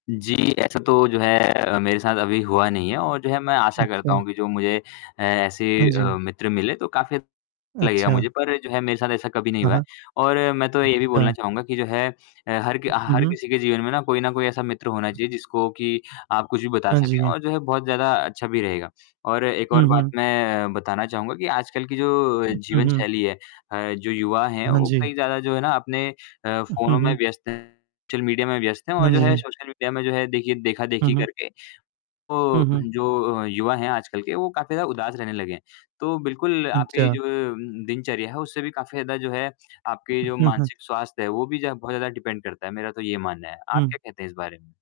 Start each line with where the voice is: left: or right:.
left: जी ऐसा तो जो है अ, मेरे साथ अभी हुआ नहीं है और जो है मैं आशा करता
right: अच्छा।
left: हूँ कि जो मुझे ऐ ऐसे
right: हाँ
left: अ,
right: जी।
left: मित्र मिले तो काफ़ी लगेगा
right: अच्छा।
left: मुझे पर जो है मेरे साथ ऐसा कभी नहीं
right: हाँ,
left: हुआ है।
right: हाँ।
left: और मैं तो ये भी बोलना
right: अच्छा।
left: चाहूँगा कि जो है अ, हर कि
right: उ, हुँ,
left: हर
right: हुँ।
left: किसी के जीवन में ना कोई न कोई ऐसा मित्र होना चाहिए जिसको कि आप कुछ भी बता
right: हाँ
left: सकें
right: जी।
left: और जो है बहुत ज़्यादा अच्छा भी रहेगा। और एक
right: हुँ,
left: और बात
right: हुँ।
left: मैं बताना चाहूँगा कि आजकल की जो
right: उ, हुँ,
left: जीवन
right: हुँ।
left: शैली है अ जो युवा हैं
right: हाँ
left: वो
right: जी।
left: कहीं ज़्यादा जो है ना अपने अ
right: हुँ, हुँ,
left: फ़ोनों में
right: हुँ।
left: व्यस्त हैं, सोशल मीडिया में व्यस्त हैं और
right: हाँ
left: जो है
right: जी।
left: सोशल मीडिया में जो है देखिए
right: हुँ,
left: देखा-देखी
right: हुँ।
left: करके,
right: हुँ,
left: तो
right: हुँ।
left: जो युवा हैं आजकल के वो काफ़ी ज़्यादा उदास रहने लगे हैं। तो बिल्कुल आप
right: अच्छा।
left: जो उम, उम, दिनचर्या है उससे भी काफ़ी ज़्यादा जो है आपके
right: उ,
left: जो
right: हाँ, हाँ।
left: मानसिक स्वास्थ्य है वो भी ज बहुत ज़्यादा डिपेंड करता है मेरा तो ये मानना है। आप
right: हुँ।
left: क्या कहते हैं इस बारे में?